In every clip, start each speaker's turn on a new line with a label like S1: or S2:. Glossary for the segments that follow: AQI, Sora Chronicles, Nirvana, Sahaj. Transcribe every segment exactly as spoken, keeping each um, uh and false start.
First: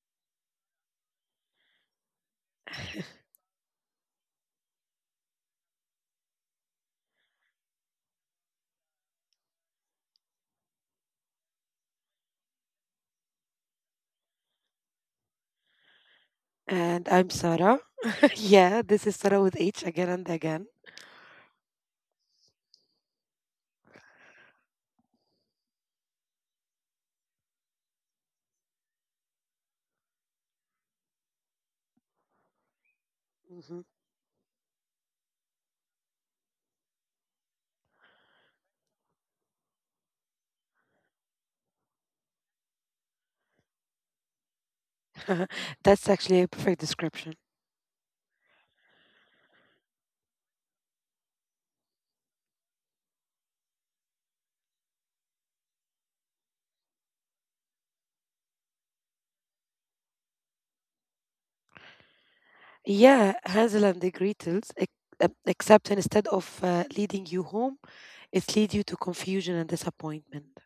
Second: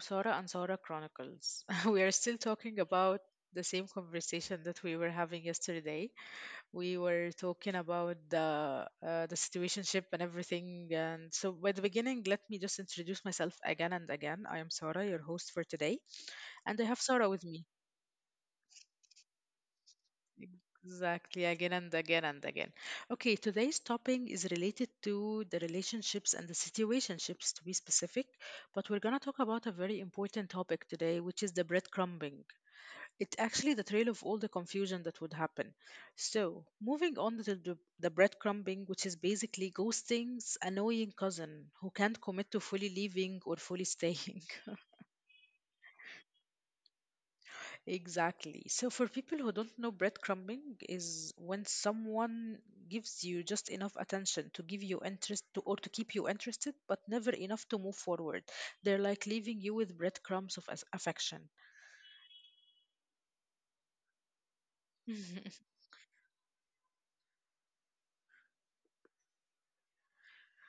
S1: Sora and Sora Chronicles. We are still talking about the same conversation that we were having yesterday. We were talking about the uh, the situationship and everything. And so, by the beginning, let me just introduce myself again and again. I am Sora, your host for today, and I have
S2: And I'm
S1: Sora with me.
S2: Sarah. Yeah, this is Sarah with H again and again.
S1: Exactly, again and again and again. Okay, today's topic is related to the relationships and the situationships to be specific, but we're going to talk about a very important topic today, which is the breadcrumbing. It's actually
S2: Mhm.
S1: the trail of all the confusion that would happen. So, moving on to the, the breadcrumbing, which is basically ghosting's annoying cousin who can't commit to fully leaving or fully staying.
S2: That's actually a perfect description.
S1: Exactly. So for people who don't know, breadcrumbing is when someone gives you just enough attention to give you interest to, or to keep you interested, but never enough to move forward. They're like leaving you with breadcrumbs of as- affection.
S2: Yeah, Hansel and the Gretels, ex- uh, except instead of uh, leading you home, it leads you to confusion and disappointment.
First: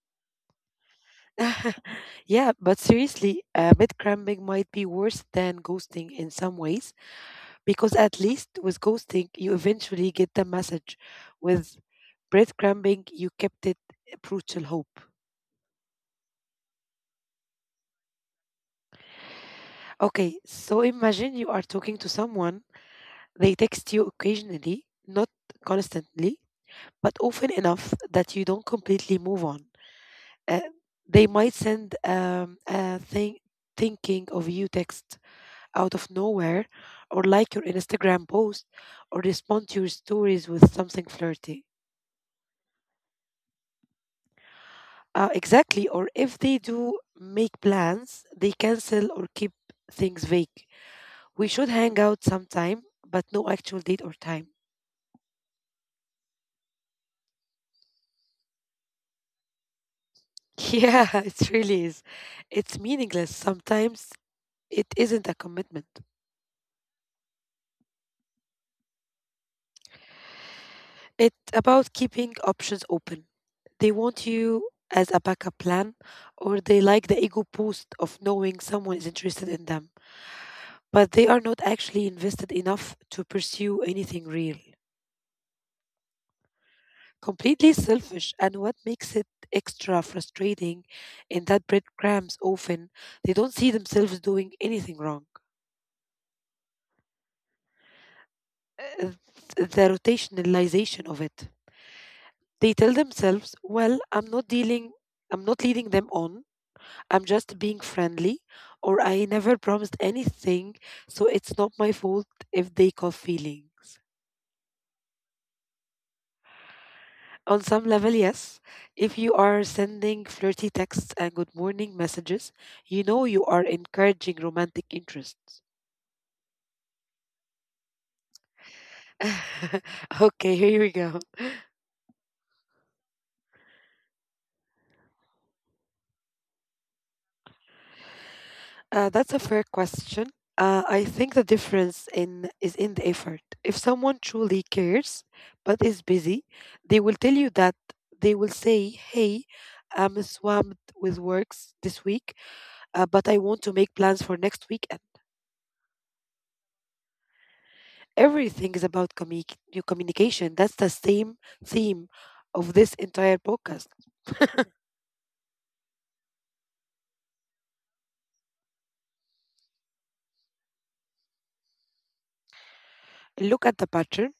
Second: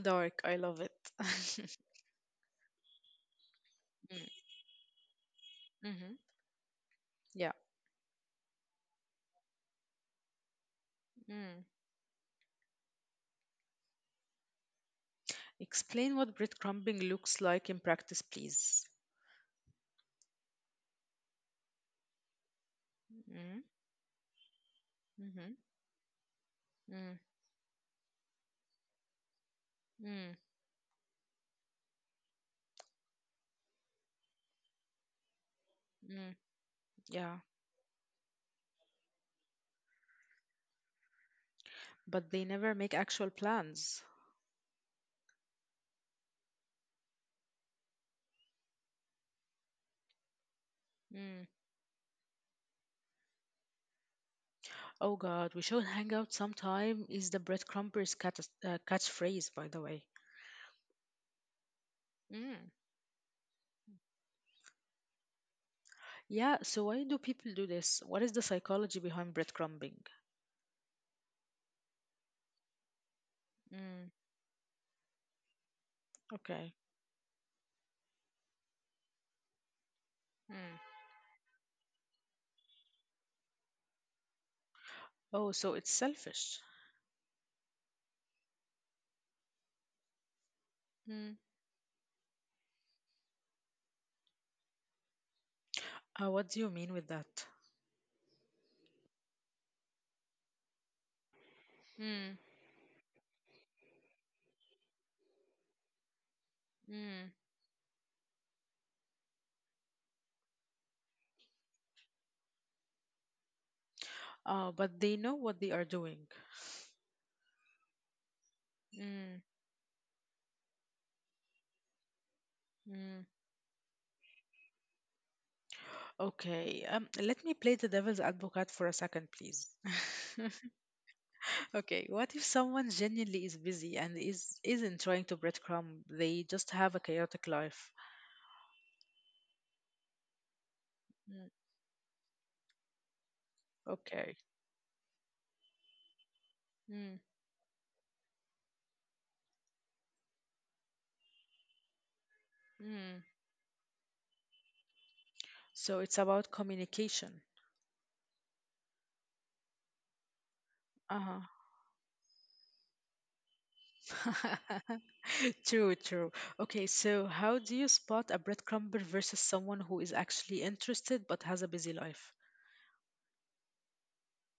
S1: Dark, I love it.
S2: Yeah, but seriously, uh, bed cramming might be worse than ghosting
S1: Mm-hmm.
S2: in some ways,
S1: Yeah.
S2: because at least with ghosting, you eventually get the message.
S1: Mm.
S2: With bread cramming, you kept it uh, brutal hope.
S1: Explain what breadcrumbing looks like in practice, please.
S2: Okay, so imagine you are talking to someone, they
S1: Mm.
S2: text you occasionally, not
S1: Hmm.
S2: constantly, but
S1: Mm.
S2: often enough that you don't completely move on.
S1: Mm.
S2: Uh, they might send um, a thing thinking of you text out of
S1: Mm.
S2: nowhere, or
S1: Yeah,
S2: like your Instagram post, or respond to your stories with something flirty.
S1: but they never make actual plans.
S2: Uh, exactly, or if they do make plans, they cancel or keep things vague. We should hang out sometime, but no actual date or time.
S1: Oh God, we should hang out sometime is the breadcrumbers cat- uh, catchphrase, by the way.
S2: Yeah, it really is.
S1: Mm.
S2: It's meaningless. Sometimes it isn't a commitment.
S1: Yeah, so why do people do this? What is the psychology behind breadcrumbing?
S2: It's about keeping options open. They
S1: Mm.
S2: want you as a backup plan, or
S1: Okay.
S2: they like the ego boost of knowing someone is interested in them,
S1: Mm.
S2: but they are not actually invested enough to pursue anything real.
S1: Oh, so it's selfish.
S2: Completely selfish, and what makes it extra frustrating
S1: Mm.
S2: in that breadcrumbs often they don't see themselves doing anything wrong.
S1: Uh, what do you mean with that?
S2: Uh, The rotationalization of it.
S1: Mm,
S2: They tell themselves, well, I'm not dealing, I'm not leading them on.
S1: mm.
S2: I'm just being friendly, or I never promised anything, so it's not my fault if they call feelings.
S1: Uh, but they know what they are doing.
S2: On some level, yes. If
S1: Mm,
S2: you are sending flirty texts and good morning messages, you
S1: mm.
S2: know you are encouraging romantic interests.
S1: Okay, um, let me play the devil's advocate for a second, please.
S2: Okay, here we go.
S1: Okay, what if someone genuinely is busy and is isn't trying to breadcrumb? They just have a chaotic life.
S2: Uh, that's a fair question. Uh, I think
S1: Mm,
S2: the difference in is in the effort. If someone
S1: okay.
S2: truly cares but is busy, they
S1: Mm,
S2: will tell you that they will say, "Hey, I'm swamped with works this week, uh,
S1: mm.
S2: but I want to make plans for next weekend."
S1: So it's about communication.
S2: Everything is about commu- your communication. That's the
S1: Uh huh.
S2: same theme of this entire podcast.
S1: True, true. Okay, so how do you spot a breadcrumber versus someone who is actually interested but has a busy life?
S2: Look at the pattern.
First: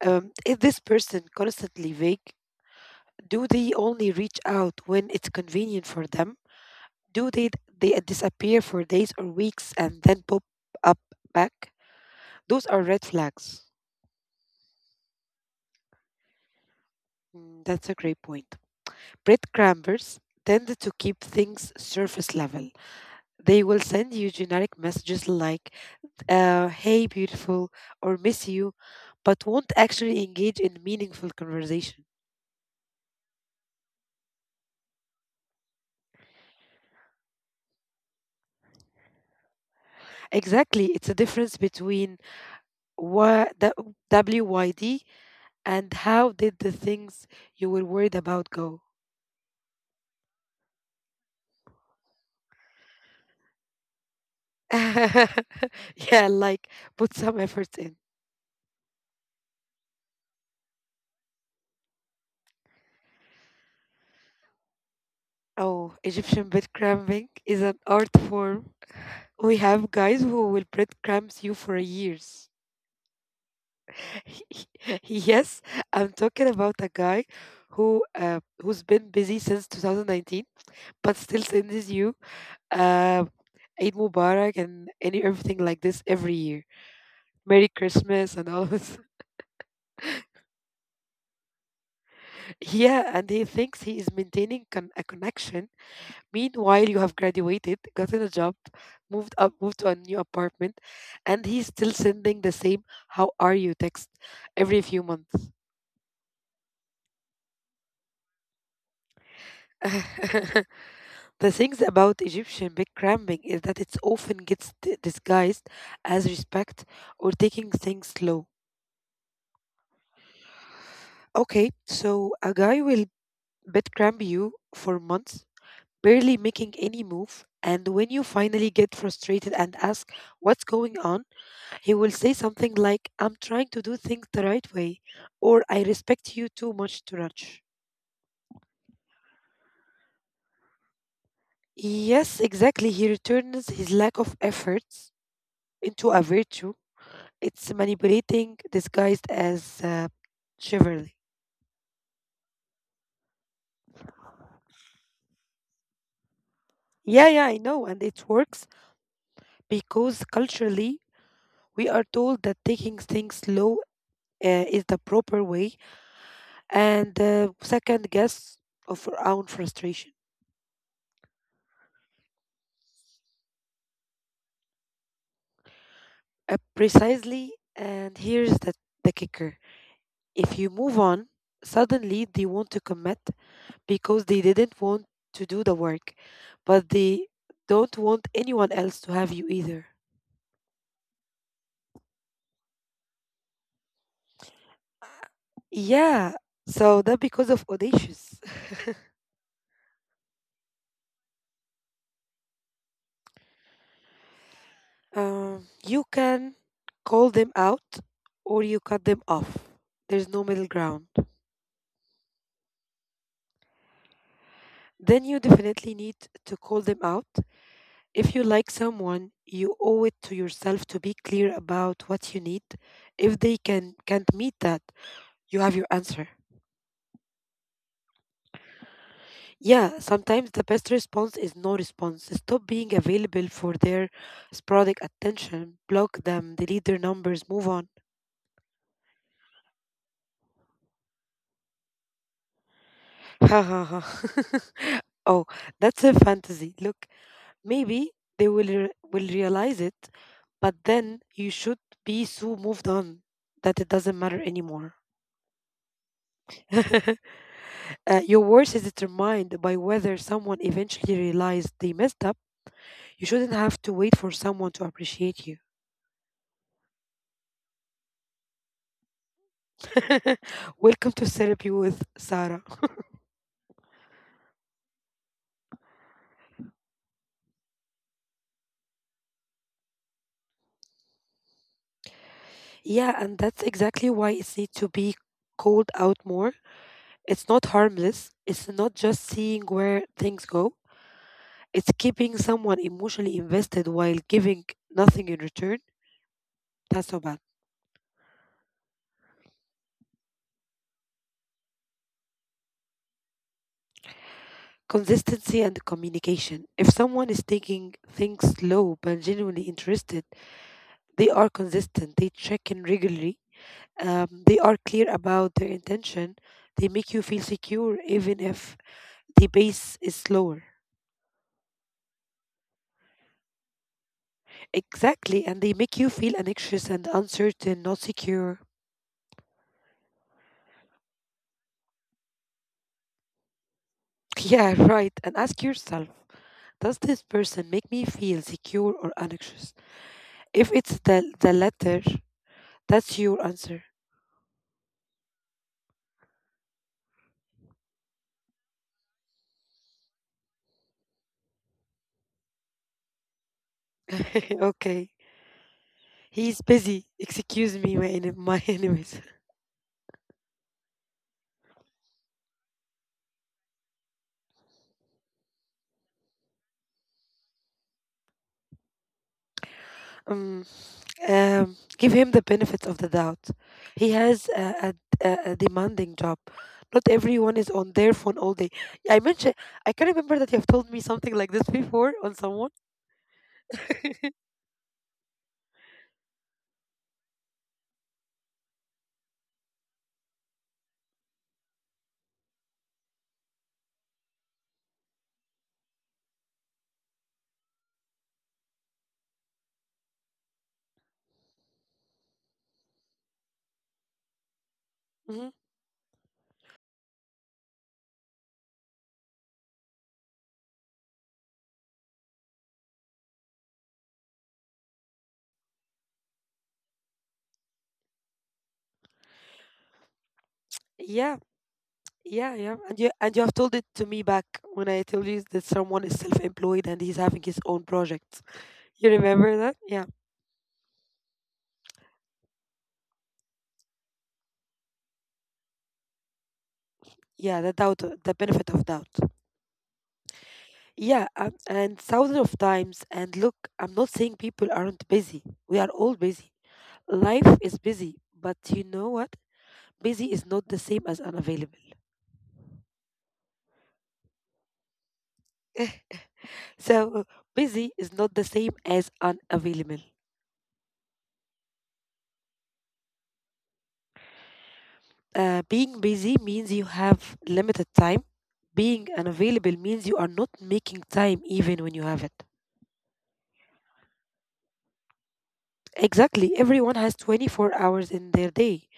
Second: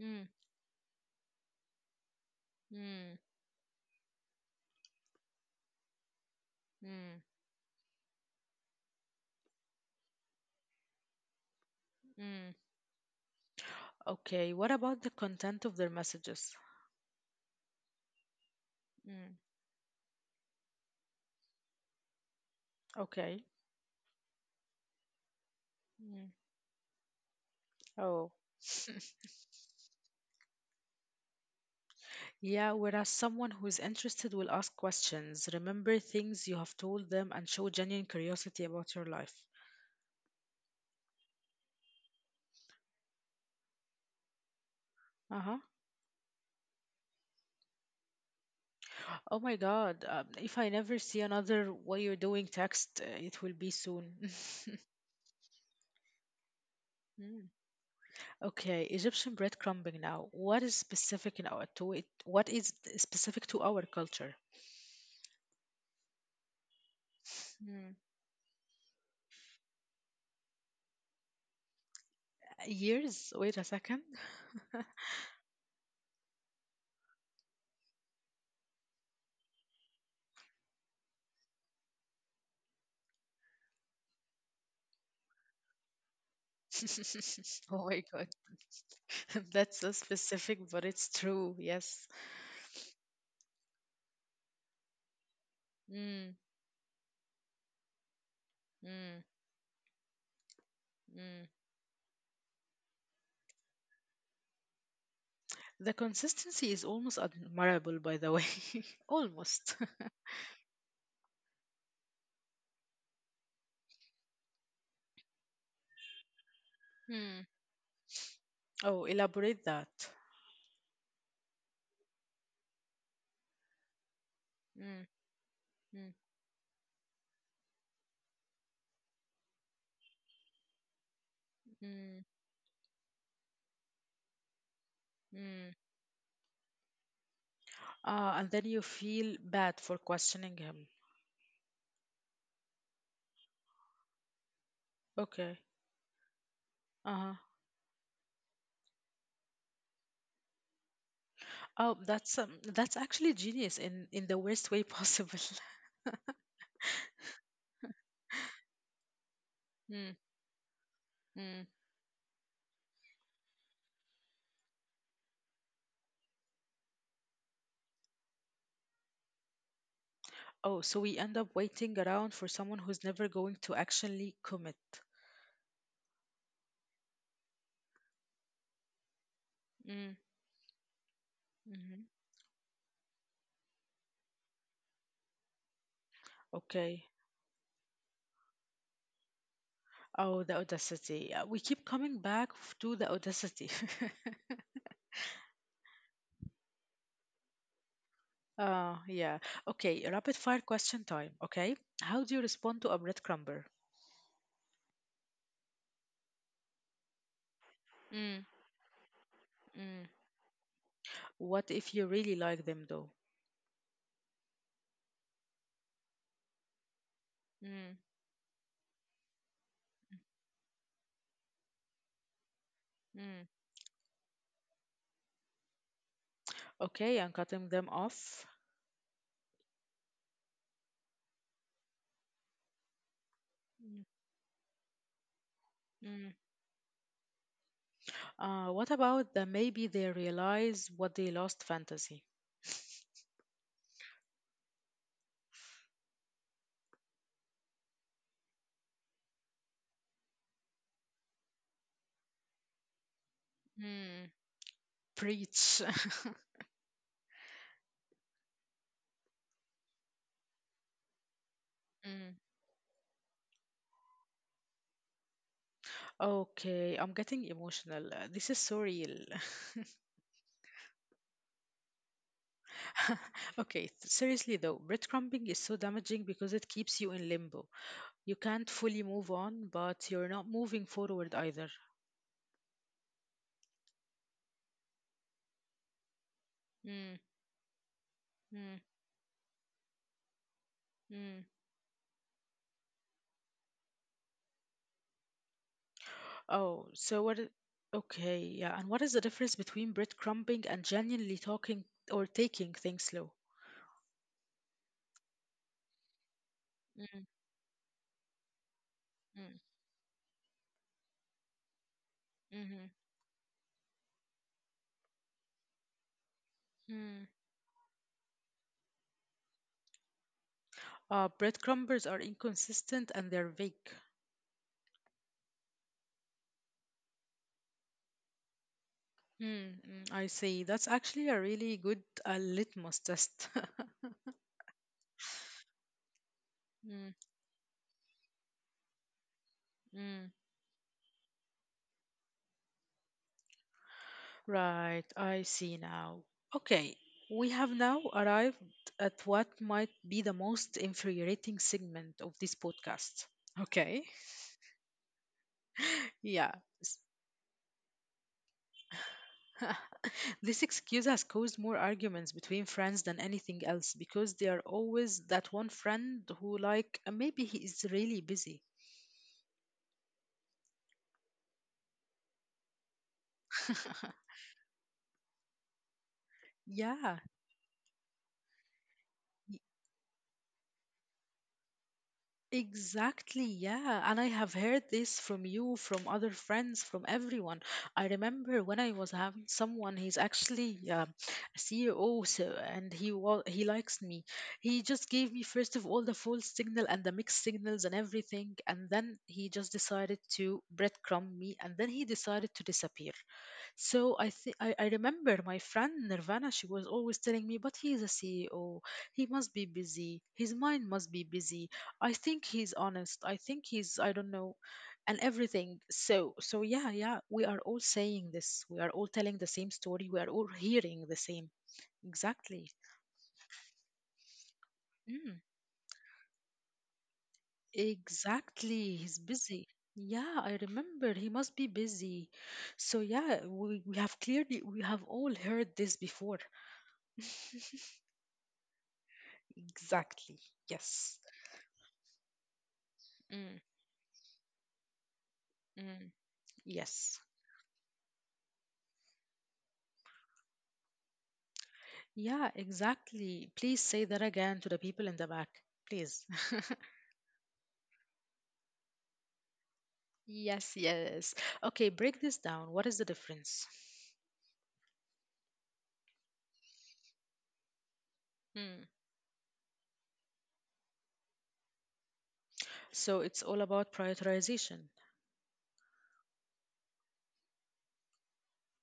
S1: Mm,
S2: Um, is this person constantly vague?
S1: mm,
S2: Do they only reach out when it's convenient for them?
S1: mm,
S2: Do they, they disappear for days or weeks and then pop up back?
S1: mm.
S2: Those are red flags.
S1: Okay, what about the content of their messages?
S2: Mm, that's a great point.
S1: Mm,
S2: Breadcrumbers tend to keep things surface level.
S1: okay.
S2: They will send you generic messages like,
S1: Mm.
S2: uh, hey, beautiful, or
S1: Oh.
S2: miss you, but won't actually engage in meaningful conversation.
S1: Yeah, whereas someone who is interested will ask questions, remember things you have told them, and show genuine curiosity about your life.
S2: Exactly. It's a difference between wha- the W Y D
S1: Uh huh.
S2: and how did the things you were worried about go.
S1: Oh my God. Um, if I never see another what you're doing text, uh, it will be soon.
S2: Yeah, like put some
S1: Mm.
S2: effort in.
S1: Okay, Egyptian breadcrumbing now. What is specific in our to it? What is specific to our culture?
S2: Oh, Egyptian bed cramming is an art
S1: Hmm.
S2: form. We have guys who will bread cramps you for years.
S1: Years? Wait a second.
S2: Yes, I'm talking about a guy who uh, who's been busy since two thousand nineteen, but still sends you uh, Eid Mubarak and any everything like this every year. Merry
S1: Oh my
S2: Christmas
S1: God.
S2: and all this.
S1: That's so specific, but it's true. Yes.
S2: Yeah, and he thinks he is maintaining con- a connection.
S1: Mm,
S2: Meanwhile, you have graduated, gotten a job,
S1: mm,
S2: moved up, moved to a new apartment, and
S1: mm.
S2: he's still sending the same "How are you?" text every few months.
S1: The consistency is almost admirable, by the way. Almost.
S2: The things about Egyptian big cramming is that it often gets d- disguised as respect or
S1: Hmm.
S2: taking things slow.
S1: Oh, elaborate that.
S2: Okay, so a guy will bed cram you for
S1: Mm,
S2: months,
S1: mm,
S2: barely making any move, and when you finally get frustrated and ask what's going on, he will
S1: mm,
S2: say something like, I'm trying to do things the right way, or
S1: mm.
S2: I respect you too much to rush.
S1: Ah, and then you feel bad for questioning him.
S2: Yes, exactly. He returns his lack of efforts
S1: Okay.
S2: into a virtue.
S1: Uh-huh.
S2: It's manipulating disguised as uh, chivalry.
S1: Oh, that's um, that's actually genius in in the worst way possible.
S2: Yeah, yeah, I know. And it works
S1: Mm,
S2: because culturally,
S1: mm.
S2: we are told that taking things slow uh, is the proper way and uh, second guess of our own frustration.
S1: Oh, so we end up waiting around for someone who's never going to actually commit.
S2: Uh, precisely. And here's the, the kicker.
S1: Mm.
S2: If you move on, suddenly
S1: Hmm.
S2: they want to commit because they didn't want to do the work, but they
S1: Okay.
S2: don't want anyone else to have you either.
S1: Oh, the audacity. Uh, We keep coming back f- to the audacity.
S2: Yeah, so that because of audacious.
S1: Uh, yeah. Okay, rapid fire question time. Okay. How do you respond to a breadcrumber?
S2: Um, you can call them out
S1: Mm,
S2: or you cut them off.
S1: mm.
S2: There's no middle ground.
S1: What if you really like them though?
S2: Then you definitely need to call them out.
S1: Mm,
S2: If you like someone, you owe it to yourself to be clear about what you need. If they
S1: mm.
S2: can can't meet that, you have your answer.
S1: Okay, and cutting them off.
S2: Yeah, sometimes the best response is no response. Stop being available for their
S1: Mm,
S2: sporadic attention. Block
S1: mm.
S2: them, delete their numbers, move on.
S1: Uh, what about the maybe they realize what they lost fantasy?
S2: Ha ha ha. Oh, that's a fantasy. Look, maybe they will re- will realize it, but then you should be so moved on that it doesn't matter
S1: Mm.
S2: anymore.
S1: Preach.
S2: Uh, your worth is determined by whether someone eventually realized they messed up.
S1: Mm.
S2: You shouldn't have to wait for someone to appreciate you.
S1: Okay, I'm getting emotional. Uh, This is so real.
S2: Welcome to therapy with Sarah.
S1: Okay, th- seriously though, breadcrumbing is so damaging because it keeps you in limbo. You can't fully move on, but you're not moving forward either.
S2: Yeah, and that's exactly why it needs to be called out more.
S1: Mm,
S2: It's not harmless. It's not
S1: mm,
S2: just seeing where things go.
S1: mm.
S2: It's keeping someone emotionally invested while giving nothing in return.
S1: Oh,
S2: That's not
S1: so
S2: bad.
S1: what? i- Okay, yeah. And what is the difference between breadcrumbing and genuinely talking or taking things slow?
S2: Consistency and communication. If someone
S1: Mm,
S2: is taking things slow but genuinely
S1: mm,
S2: interested, they are consistent. They check in
S1: mhm,
S2: regularly. Um, they are clear about their intention. They make you
S1: mm.
S2: feel secure even if the pace is slower.
S1: Uh, breadcrumbers are inconsistent and they're vague.
S2: Exactly, and they make you feel anxious and uncertain, not secure.
S1: Mm, mm, I see. That's actually a really good uh, litmus test.
S2: Yeah, right. And ask yourself, does this
S1: Mm,
S2: person make me feel secure or anxious?
S1: mm.
S2: If it's the the latter, that's your answer.
S1: Right, I see now. Okay, we have now arrived at what might be the most infuriating segment of this podcast. Okay,
S2: Okay. He's
S1: yeah.
S2: busy.
S1: s-
S2: Excuse me, my, en- my enemies.
S1: This excuse has caused more arguments between friends than anything else because they are always that one friend who, like, "Uh, maybe he is really busy.
S2: Um, Um, give him the benefit of the doubt. He has a, a, a a demanding job. Not
S1: Yeah.
S2: everyone is on their phone all day. I mentioned, I can remember that you have told me something like this before on someone.
S1: Exactly, yeah. And I have heard this from you, from other friends, from everyone. I remember when I was having someone, he's actually um a C E O, so, and he wa- he likes me. He just gave me first of all the false signal and the mixed signals and everything, and then he just decided to breadcrumb me, and then he decided to disappear. So I think I I
S2: Hmm.
S1: remember my friend Nirvana, she was always telling me, but he's a C E O. He must be busy. His mind must be busy. I think he's honest. I think he's I don't know and everything. So so yeah, yeah, we are all saying this. We are all telling the same story. We are all hearing the
S2: Yeah,
S1: same.
S2: yeah, yeah.
S1: Exactly.
S2: And you and you have told it to me back when I told you
S1: Mm,
S2: that someone is self-employed and he's having his own project. You
S1: exactly. He's
S2: remember that?
S1: busy.
S2: Yeah,
S1: Yeah, I remember. He must be busy. So yeah, we, we have clearly we have all heard this before.
S2: yeah. The doubt, the benefit of doubt.
S1: Exactly.
S2: Yeah,
S1: Yes.
S2: um, and thousands of times. And look,
S1: Mm,
S2: I'm not saying people aren't busy. We are all
S1: mm,
S2: busy.
S1: yes.
S2: Life is busy, but you know what? Busy is not the same as unavailable.
S1: Yeah, exactly. Please say that again to the people in the back, please.
S2: So, uh, busy is not the same as unavailable.
S1: Yes, yes. Okay, break this down. What is the difference?
S2: Uh, being busy means you have limited time.
S1: Mm.
S2: Being unavailable means you are not making time even when you have it.
S1: So it's all about prioritization.
S2: Exactly. Everyone has twenty-four hours in their day.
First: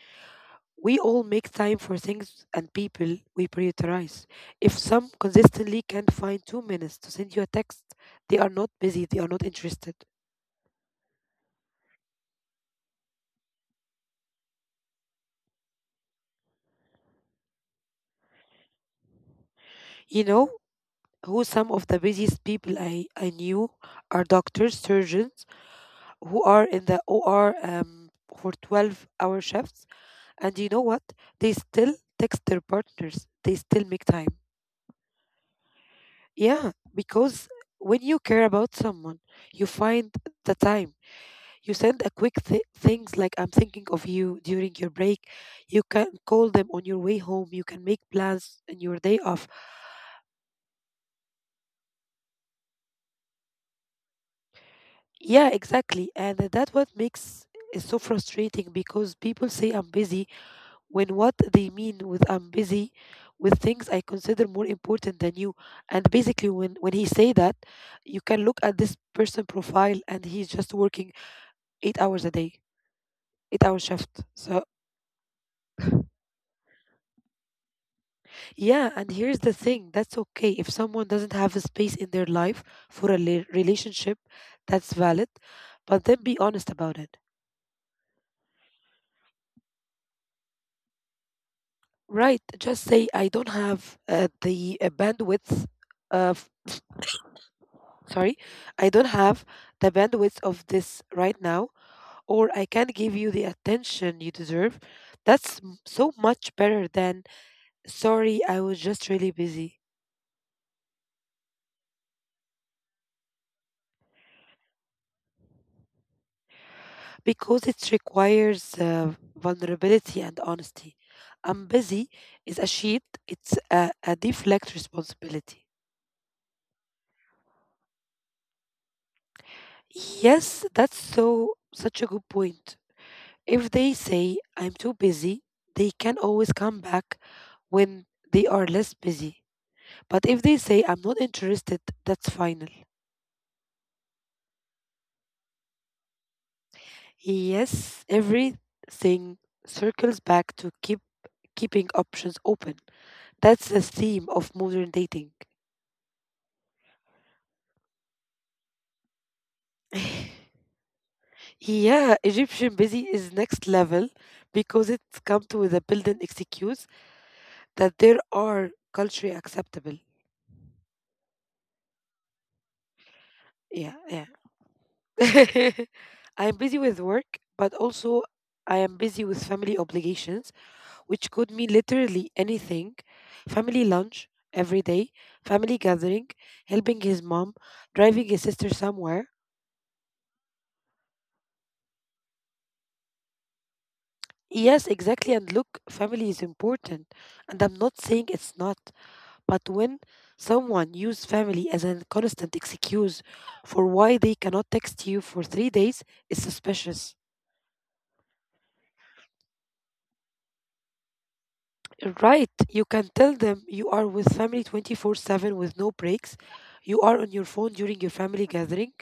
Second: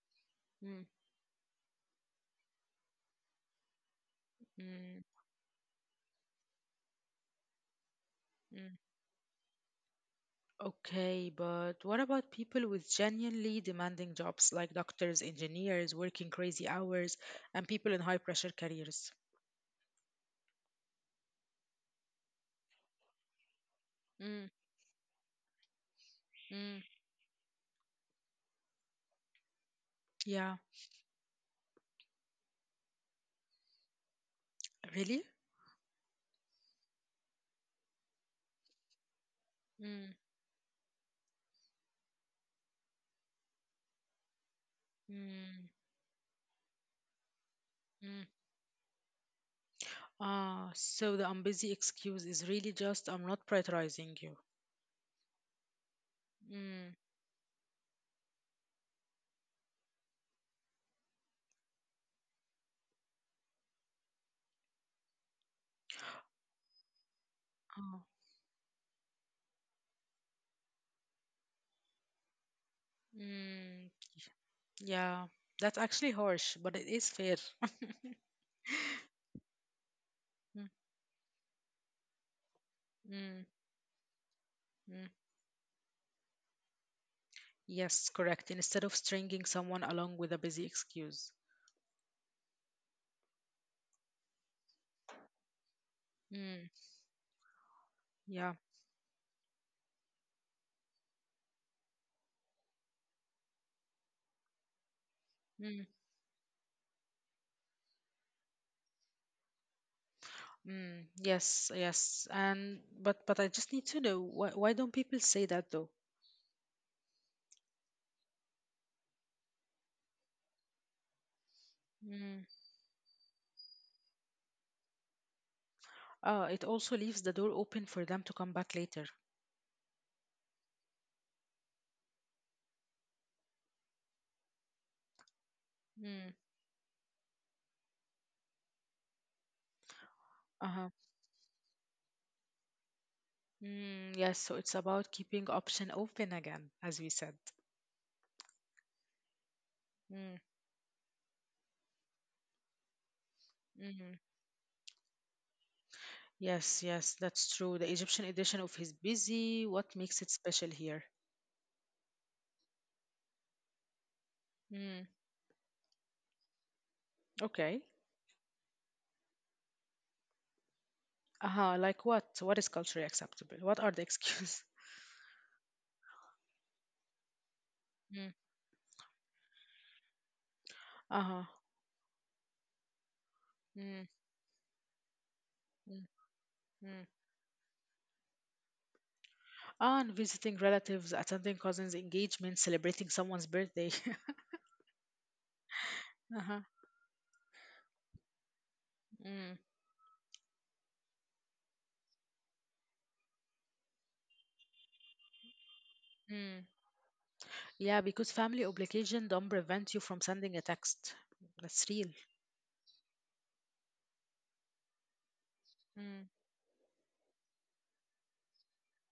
S1: Mm,
S2: We all make time for things and people we prioritize. If
S1: mm,
S2: some consistently can't find two minutes to send you a text, they are not
S1: mm.
S2: busy, they are not interested.
S1: Okay, but what about people with genuinely demanding jobs like doctors, engineers, working crazy hours, and people in high pressure careers?
S2: You know who some of the busiest people I, I knew are
S1: Mm,
S2: doctors, surgeons who are
S1: mm.
S2: in the O R um, for twelve hour shifts.
S1: Yeah,
S2: And you know what? They still text their partners, they still make time.
S1: really?
S2: Yeah, because when you care about someone, you find
S1: Mm,
S2: the time. You send a quick th- things like I'm thinking of you during your break.
S1: mm.
S2: You can call them on your way home. You can make
S1: Mm.
S2: plans in your day off.
S1: Ah, so the I'm busy excuse is really just I'm not prioritizing you.
S2: Yeah, exactly. And that's what
S1: Mm.
S2: makes it so frustrating because people say I'm busy when what they mean with I'm busy with things I consider more important than you. And basically when, when he say that,
S1: Oh.
S2: you can look at this person profile and he's just working eight hours a day, eight hour
S1: Mm.
S2: shift. So
S1: Yeah, that's actually harsh, but it is fair.
S2: yeah, and here's the thing that's okay
S1: Mm,
S2: if someone doesn't have a space in their life for a
S1: mm,
S2: le- relationship, that's
S1: mm.
S2: valid, but then be honest about it.
S1: Yes, correct. Instead of stringing someone along with a busy excuse.
S2: Right, just say, I don't have uh, the uh, bandwidth of,
S1: Mm,
S2: sorry,
S1: yeah.
S2: I don't have the bandwidth of this right now, or I can't give you the attention you deserve. That's m-
S1: Mm,
S2: so much better than, sorry, I was just really busy.
S1: mm, yes, yes. And but but I just need to know why why don't people say that though?
S2: Because it requires uh, vulnerability and honesty. I'm busy
S1: Mm.
S2: is a sheet, it's a, a deflect responsibility.
S1: Ah, it also leaves the door open for them to come back later.
S2: Yes, that's so such a good point. If they say I'm too busy, they can
S1: Mm.
S2: always come back when they are less busy. But if they
S1: Uh-huh.
S2: say I'm not interested, that's final.
S1: Mm, yes, so it's about keeping option open again, as we said.
S2: Yes, everything circles
S1: Mm,
S2: back to keep keeping options open. That's the
S1: mhm.
S2: theme of modern dating.
S1: Yes, yes, that's true. The Egyptian edition of his busy, what makes it special here?
S2: Yeah, Egyptian busy is next level because
S1: Mm,
S2: it comes with a built-in excuse
S1: okay.
S2: that there are culturally acceptable.
S1: Uh-huh, like what? What is culturally acceptable? What are
S2: Yeah,
S1: the
S2: yeah.
S1: excuses?
S2: I am busy with work, but
S1: Mm,
S2: also I am busy with family obligations, which
S1: uh-huh.
S2: could mean literally anything. Family
S1: Mm,
S2: lunch every day, family
S1: mm,
S2: gathering,
S1: mm.
S2: helping his mom, driving his sister somewhere.
S1: Ah, and visiting relatives, attending cousins' engagement, celebrating someone's birthday.
S2: Yes, exactly. And look, family is
S1: Uh-huh.
S2: important. And I'm not saying it's not.
S1: Mm,
S2: But when someone uses family as a constant excuse for why they cannot text you for three days, it's
S1: mm.
S2: suspicious.
S1: Yeah, because family obligation don't prevent you from sending a text. That's real.
S2: Right, you can tell them you are with family twenty-four seven with no breaks. You are on your phone during your family gathering.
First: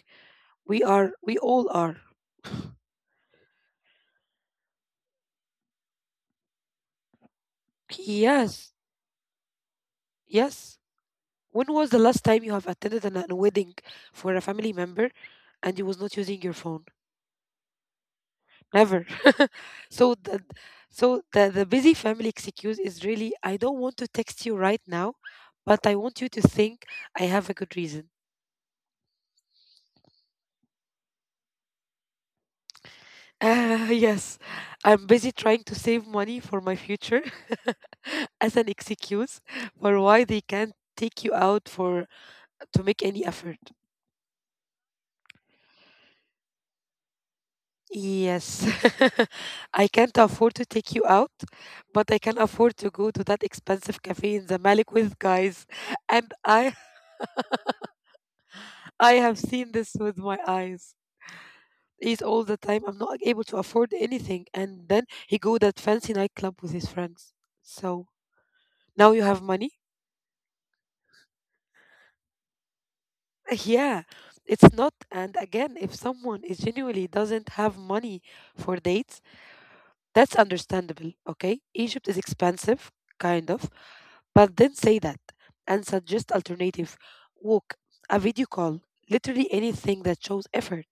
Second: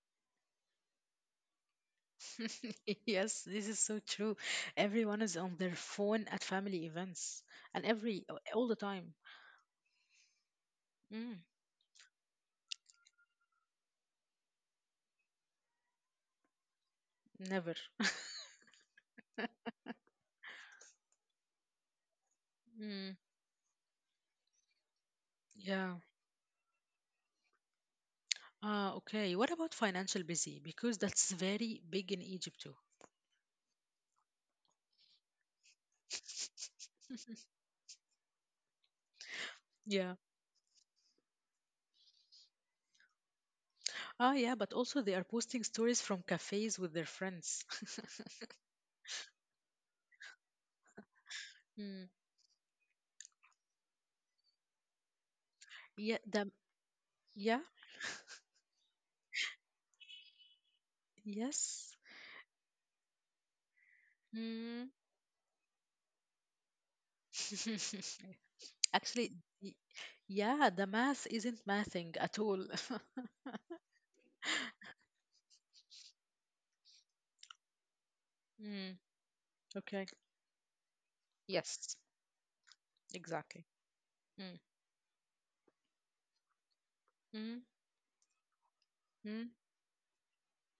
S2: We are, we all are.
S1: Yes, this is so true. Everyone is on their phone at family events and every all
S2: Yes,
S1: the time.
S2: yes.
S1: Mm,
S2: When was the last time you have attended an, a wedding for a family member and you was not using your phone?
S1: never.
S2: Never. so the so the, the busy family excuse is
S1: Mm,
S2: really, I don't want to text you right now, but I
S1: yeah.
S2: want you to think I have a good reason.
S1: Ah, okay. What about financial busy? Because that's very big in Egypt too.
S2: Uh, yes, I'm busy trying to save money for my future as an excuse for
S1: Yeah.
S2: why they can't take you out for to make any effort.
S1: Ah, yeah, but also they are posting stories from cafes with their friends.
S2: Yes, I can't afford to take you out,
S1: Mm,
S2: but I can afford to go to that expensive cafe in the malik with guys.
S1: yeah,
S2: And
S1: the,
S2: I
S1: yeah,
S2: I have seen this with my eyes.
S1: yes.
S2: Eat all the time. I'm not able to afford anything. And
S1: Mm.
S2: then he go that fancy nightclub with his friends. So now you
S1: Actually,
S2: have money?
S1: y- yeah, the math isn't mathing at all.
S2: Yeah, it's not. And again, if someone is genuinely doesn't have money for
S1: Mm,
S2: dates,
S1: okay.
S2: that's understandable. Okay,
S1: Yes,
S2: Egypt is expensive, kind of,
S1: exactly.
S2: but
S1: Mm,
S2: then say that and suggest alternative,
S1: mm,
S2: walk, a video call, literally
S1: mm.
S2: anything that shows effort.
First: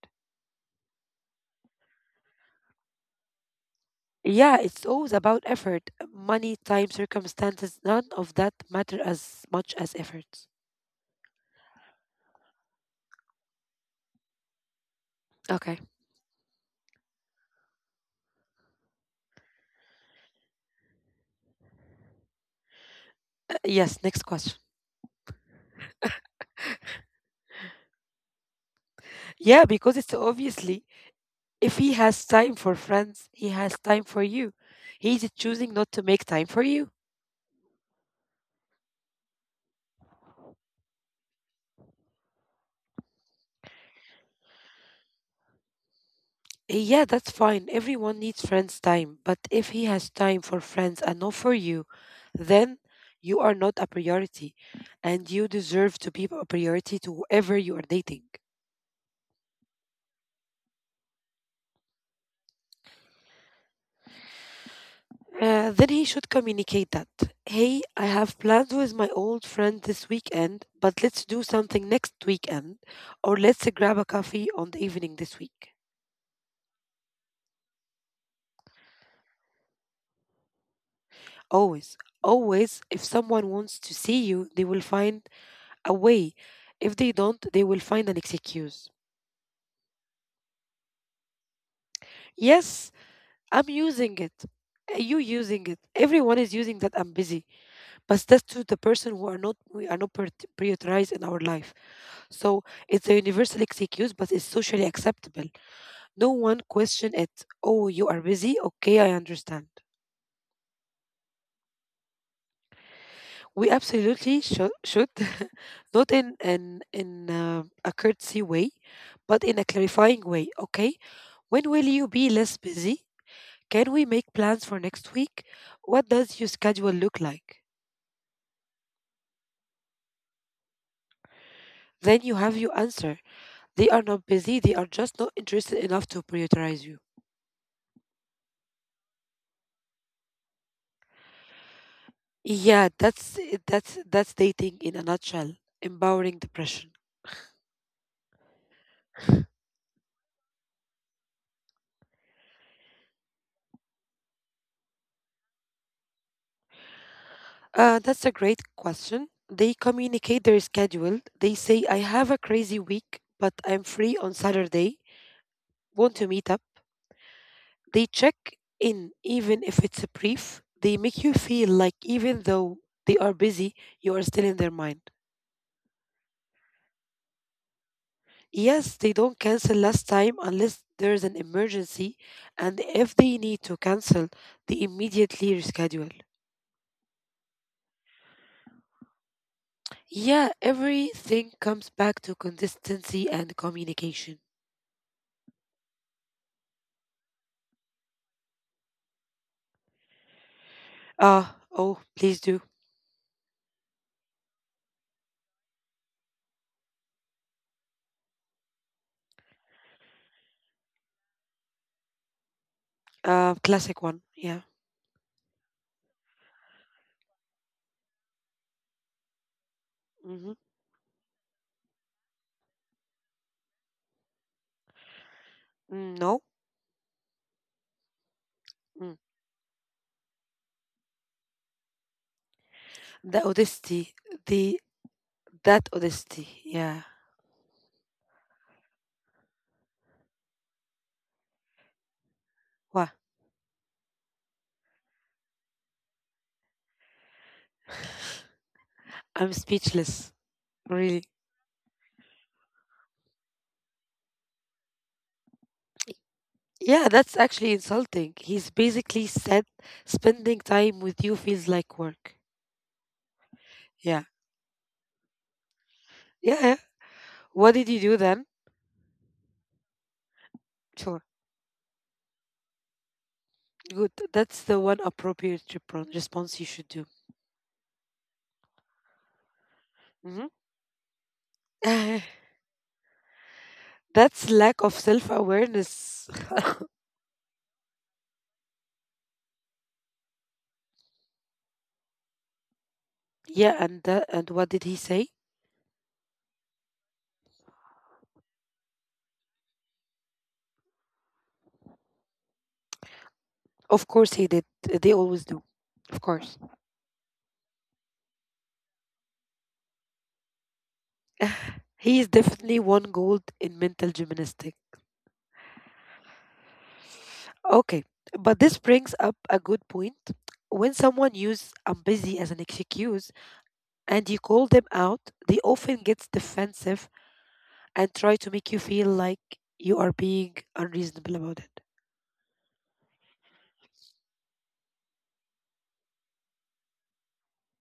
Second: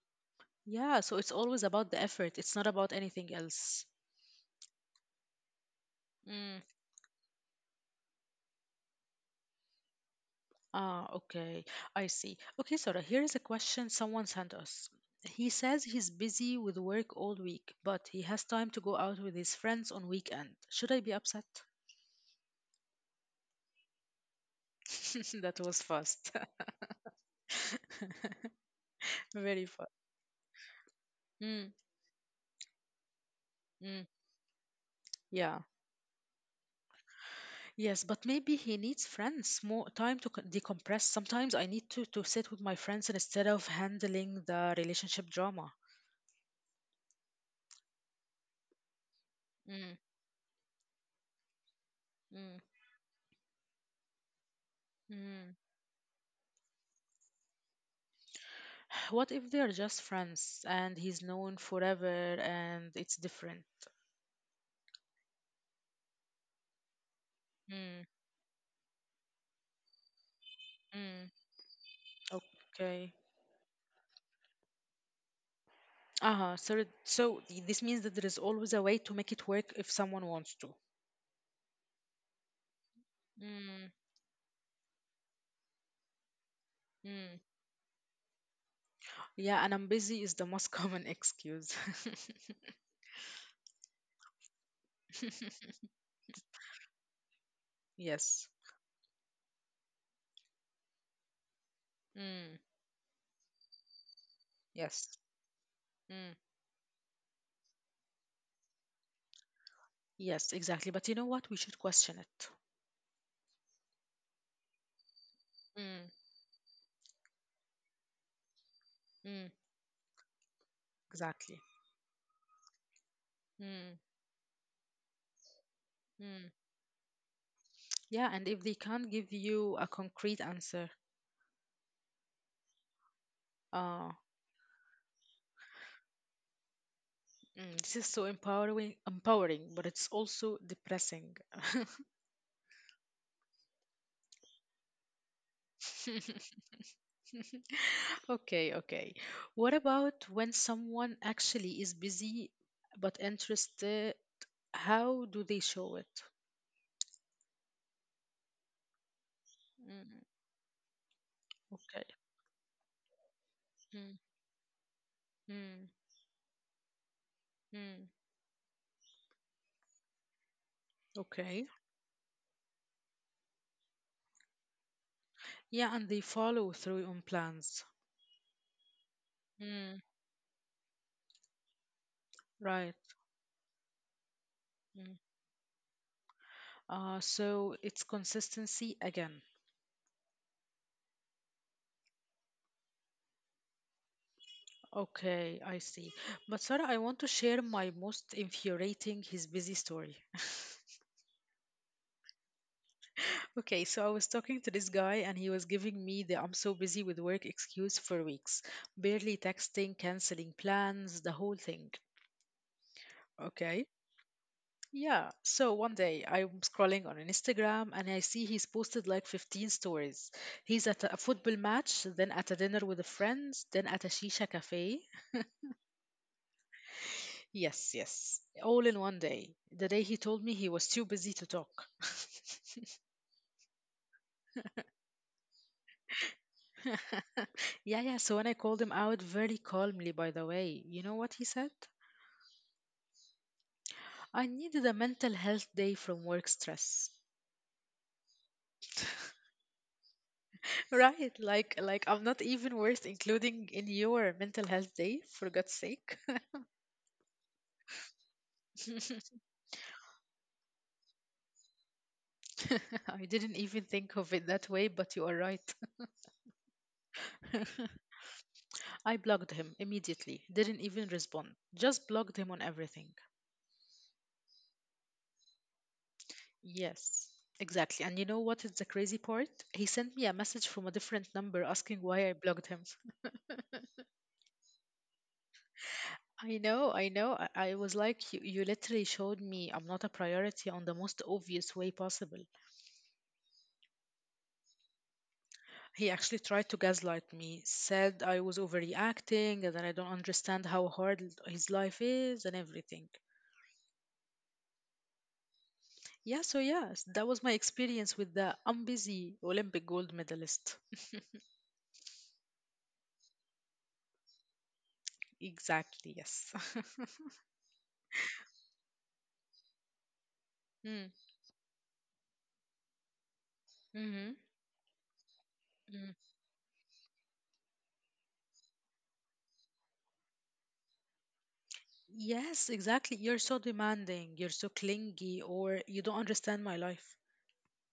S1: Yeah, so it's always about the effort. It's not about anything else.
S2: Yeah, it's always about effort. Money,
S1: Mm.
S2: time, circumstances, none of that matter as much as effort.
S1: Ah, okay. I see. Okay, Sarah. Here is a question someone sent us. He
S2: Okay.
S1: says he's busy with work all week, but he has time to go out with his friends on weekend. Should I be upset?
S2: Uh, yes, next question.
S1: That was fast.
S2: Yeah,
S1: Very
S2: because
S1: fast.
S2: it's obviously,
S1: Mm,
S2: if he has time for friends, he has
S1: mm.
S2: time for you. He's
S1: Yeah.
S2: choosing not to make time for you.
S1: Yes, but maybe he needs friends, more time to co- decompress. Sometimes I need to to sit with my friends instead of handling the relationship drama.
S2: Eh, Yeah, that's fine. Everyone needs friends' time. But if he has time for friends and not for you,
S1: Mm,
S2: then you are not a priority, and
S1: mm.
S2: you deserve to be a priority to whoever you are dating.
S1: What if they're just friends and he's known forever and it's different?
S2: Uh, then he should communicate that. Hey,
S1: Mm,
S2: I have plans with my old friend this weekend, but
S1: mm.
S2: let's do something next weekend,
S1: Okay.
S2: or let's grab a coffee on the evening this week.
S1: Uh-huh. So, it- so th- this means that there is always a way to make it work if someone wants to.
S2: Always, always, if someone
S1: Mm,
S2: wants to see you, they will find a way. If they
S1: mm.
S2: don't, they will find an excuse.
S1: Yeah, and I'm busy is the most common excuse.
S2: Yes, I'm using it. Uh, You using it. Everyone is using that I'm busy. But
S1: Yes.
S2: that's to the person who are not we are not prior- prioritized in our life.
S1: Mm,
S2: So it's a universal excuse, but it's socially
S1: yes.
S2: acceptable.
S1: Mm,
S2: No one question it. Oh, you are busy. Okay, I understand.
S1: yes, exactly. But you know what? We should question it.
S2: We absolutely should, should,
S1: Mm,
S2: not in an in uh, a courtesy way,
S1: mm,
S2: but in a clarifying way. Okay,
S1: exactly.
S2: when will you be less busy?
S1: Mm,
S2: Can we make plans for next week? What
S1: mm.
S2: does your schedule look like?
S1: Yeah, and if they can't give you a concrete answer,
S2: Then you have your answer. They
S1: Uh,
S2: are not busy. They are just not interested enough to prioritize you.
S1: mm, this is so empowering, empowering, but it's also depressing.
S2: Yeah, that's eh, that's that's dating in a nutshell. Empowering depression.
S1: Okay, okay. What about when someone actually is busy but interested? How do they show it?
S2: Uh, that's a great question. They
S1: Mm,
S2: communicate their schedule. They say, "I
S1: okay.
S2: have a crazy week, but I'm
S1: Mm,
S2: free on Saturday.
S1: mm,
S2: Want to meet up?"
S1: mm.
S2: They check in, even if it's a brief. They make you
S1: Okay.
S2: feel like even though they are busy, you are still in their mind.
S1: Yeah, and they follow through on plans.
S2: Yes, they don't cancel
S1: Mm,
S2: last time unless there's an emergency,
S1: right.
S2: and if they need to cancel, they
S1: Mm.
S2: immediately reschedule.
S1: Uh, so it's consistency again.
S2: Yeah, everything comes back to consistency and communication.
S1: Okay, I see. But Sarah, I want to share my most infuriating his busy story.
S2: Uh, oh, please do.
S1: Okay, so I was talking to this guy, and he was giving me the I'm so busy with work excuse for weeks, barely texting, canceling plans, the whole thing.
S2: Uh,
S1: Okay.
S2: classic one. Yeah.
S1: Yeah, so one day I'm scrolling on Instagram and I see he's posted like fifteen stories.
S2: Mm-hmm.
S1: He's at a football match, then at a dinner with a friends, then at a shisha cafe.
S2: Mm, no.
S1: Yes, yes. All in one
S2: Mm.
S1: day. The day he told me he was too busy to talk.
S2: The audacity. The that audacity. Yeah.
S1: Yeah, yeah. So when I called him out very calmly, by the way, you know what he said?
S2: Wow.
S1: I needed a mental health day from work stress.
S2: I'm speechless. Really.
S1: Right, like like I'm not even worth including in your mental health day, for God's sake.
S2: Yeah, that's actually insulting. He's basically said spending time with you feels like work.
S1: I didn't even think
S2: Yeah.
S1: of it that way, but you are right.
S2: Yeah. Yeah. What did you do then?
S1: I blocked him immediately, didn't even
S2: Sure.
S1: respond, just blocked him on everything.
S2: Good. That's the one appropriate repro- response you should do.
S1: Yes, exactly. And you know what is the crazy part? He sent me a message from a different number asking
S2: Mm-hmm.
S1: why I blocked him.
S2: That's lack of self awareness.
S1: I know, I know. I, I was like, you, you literally showed me I'm not a priority on the most obvious way possible.
S2: Yeah, and that, and what did he say?
S1: He actually tried to gaslight me, said I was overreacting and that I don't understand how hard l- his life is and everything.
S2: Of course he did. They always do. Of
S1: Yeah, so
S2: course.
S1: yes, that was my experience with the I'm busy Olympic gold medalist.
S2: He is definitely one gold in mental gymnastics.
S1: Exactly, yes.
S2: Okay, but this brings up a good point.
S1: mm,
S2: When someone uses I'm busy as an excuse
S1: mm-hmm,
S2: and you call them out, they often get defensive and try to make you feel like you are being unreasonable about it.
S1: Yes, exactly. You're so demanding, you're so clingy, or you don't understand my life.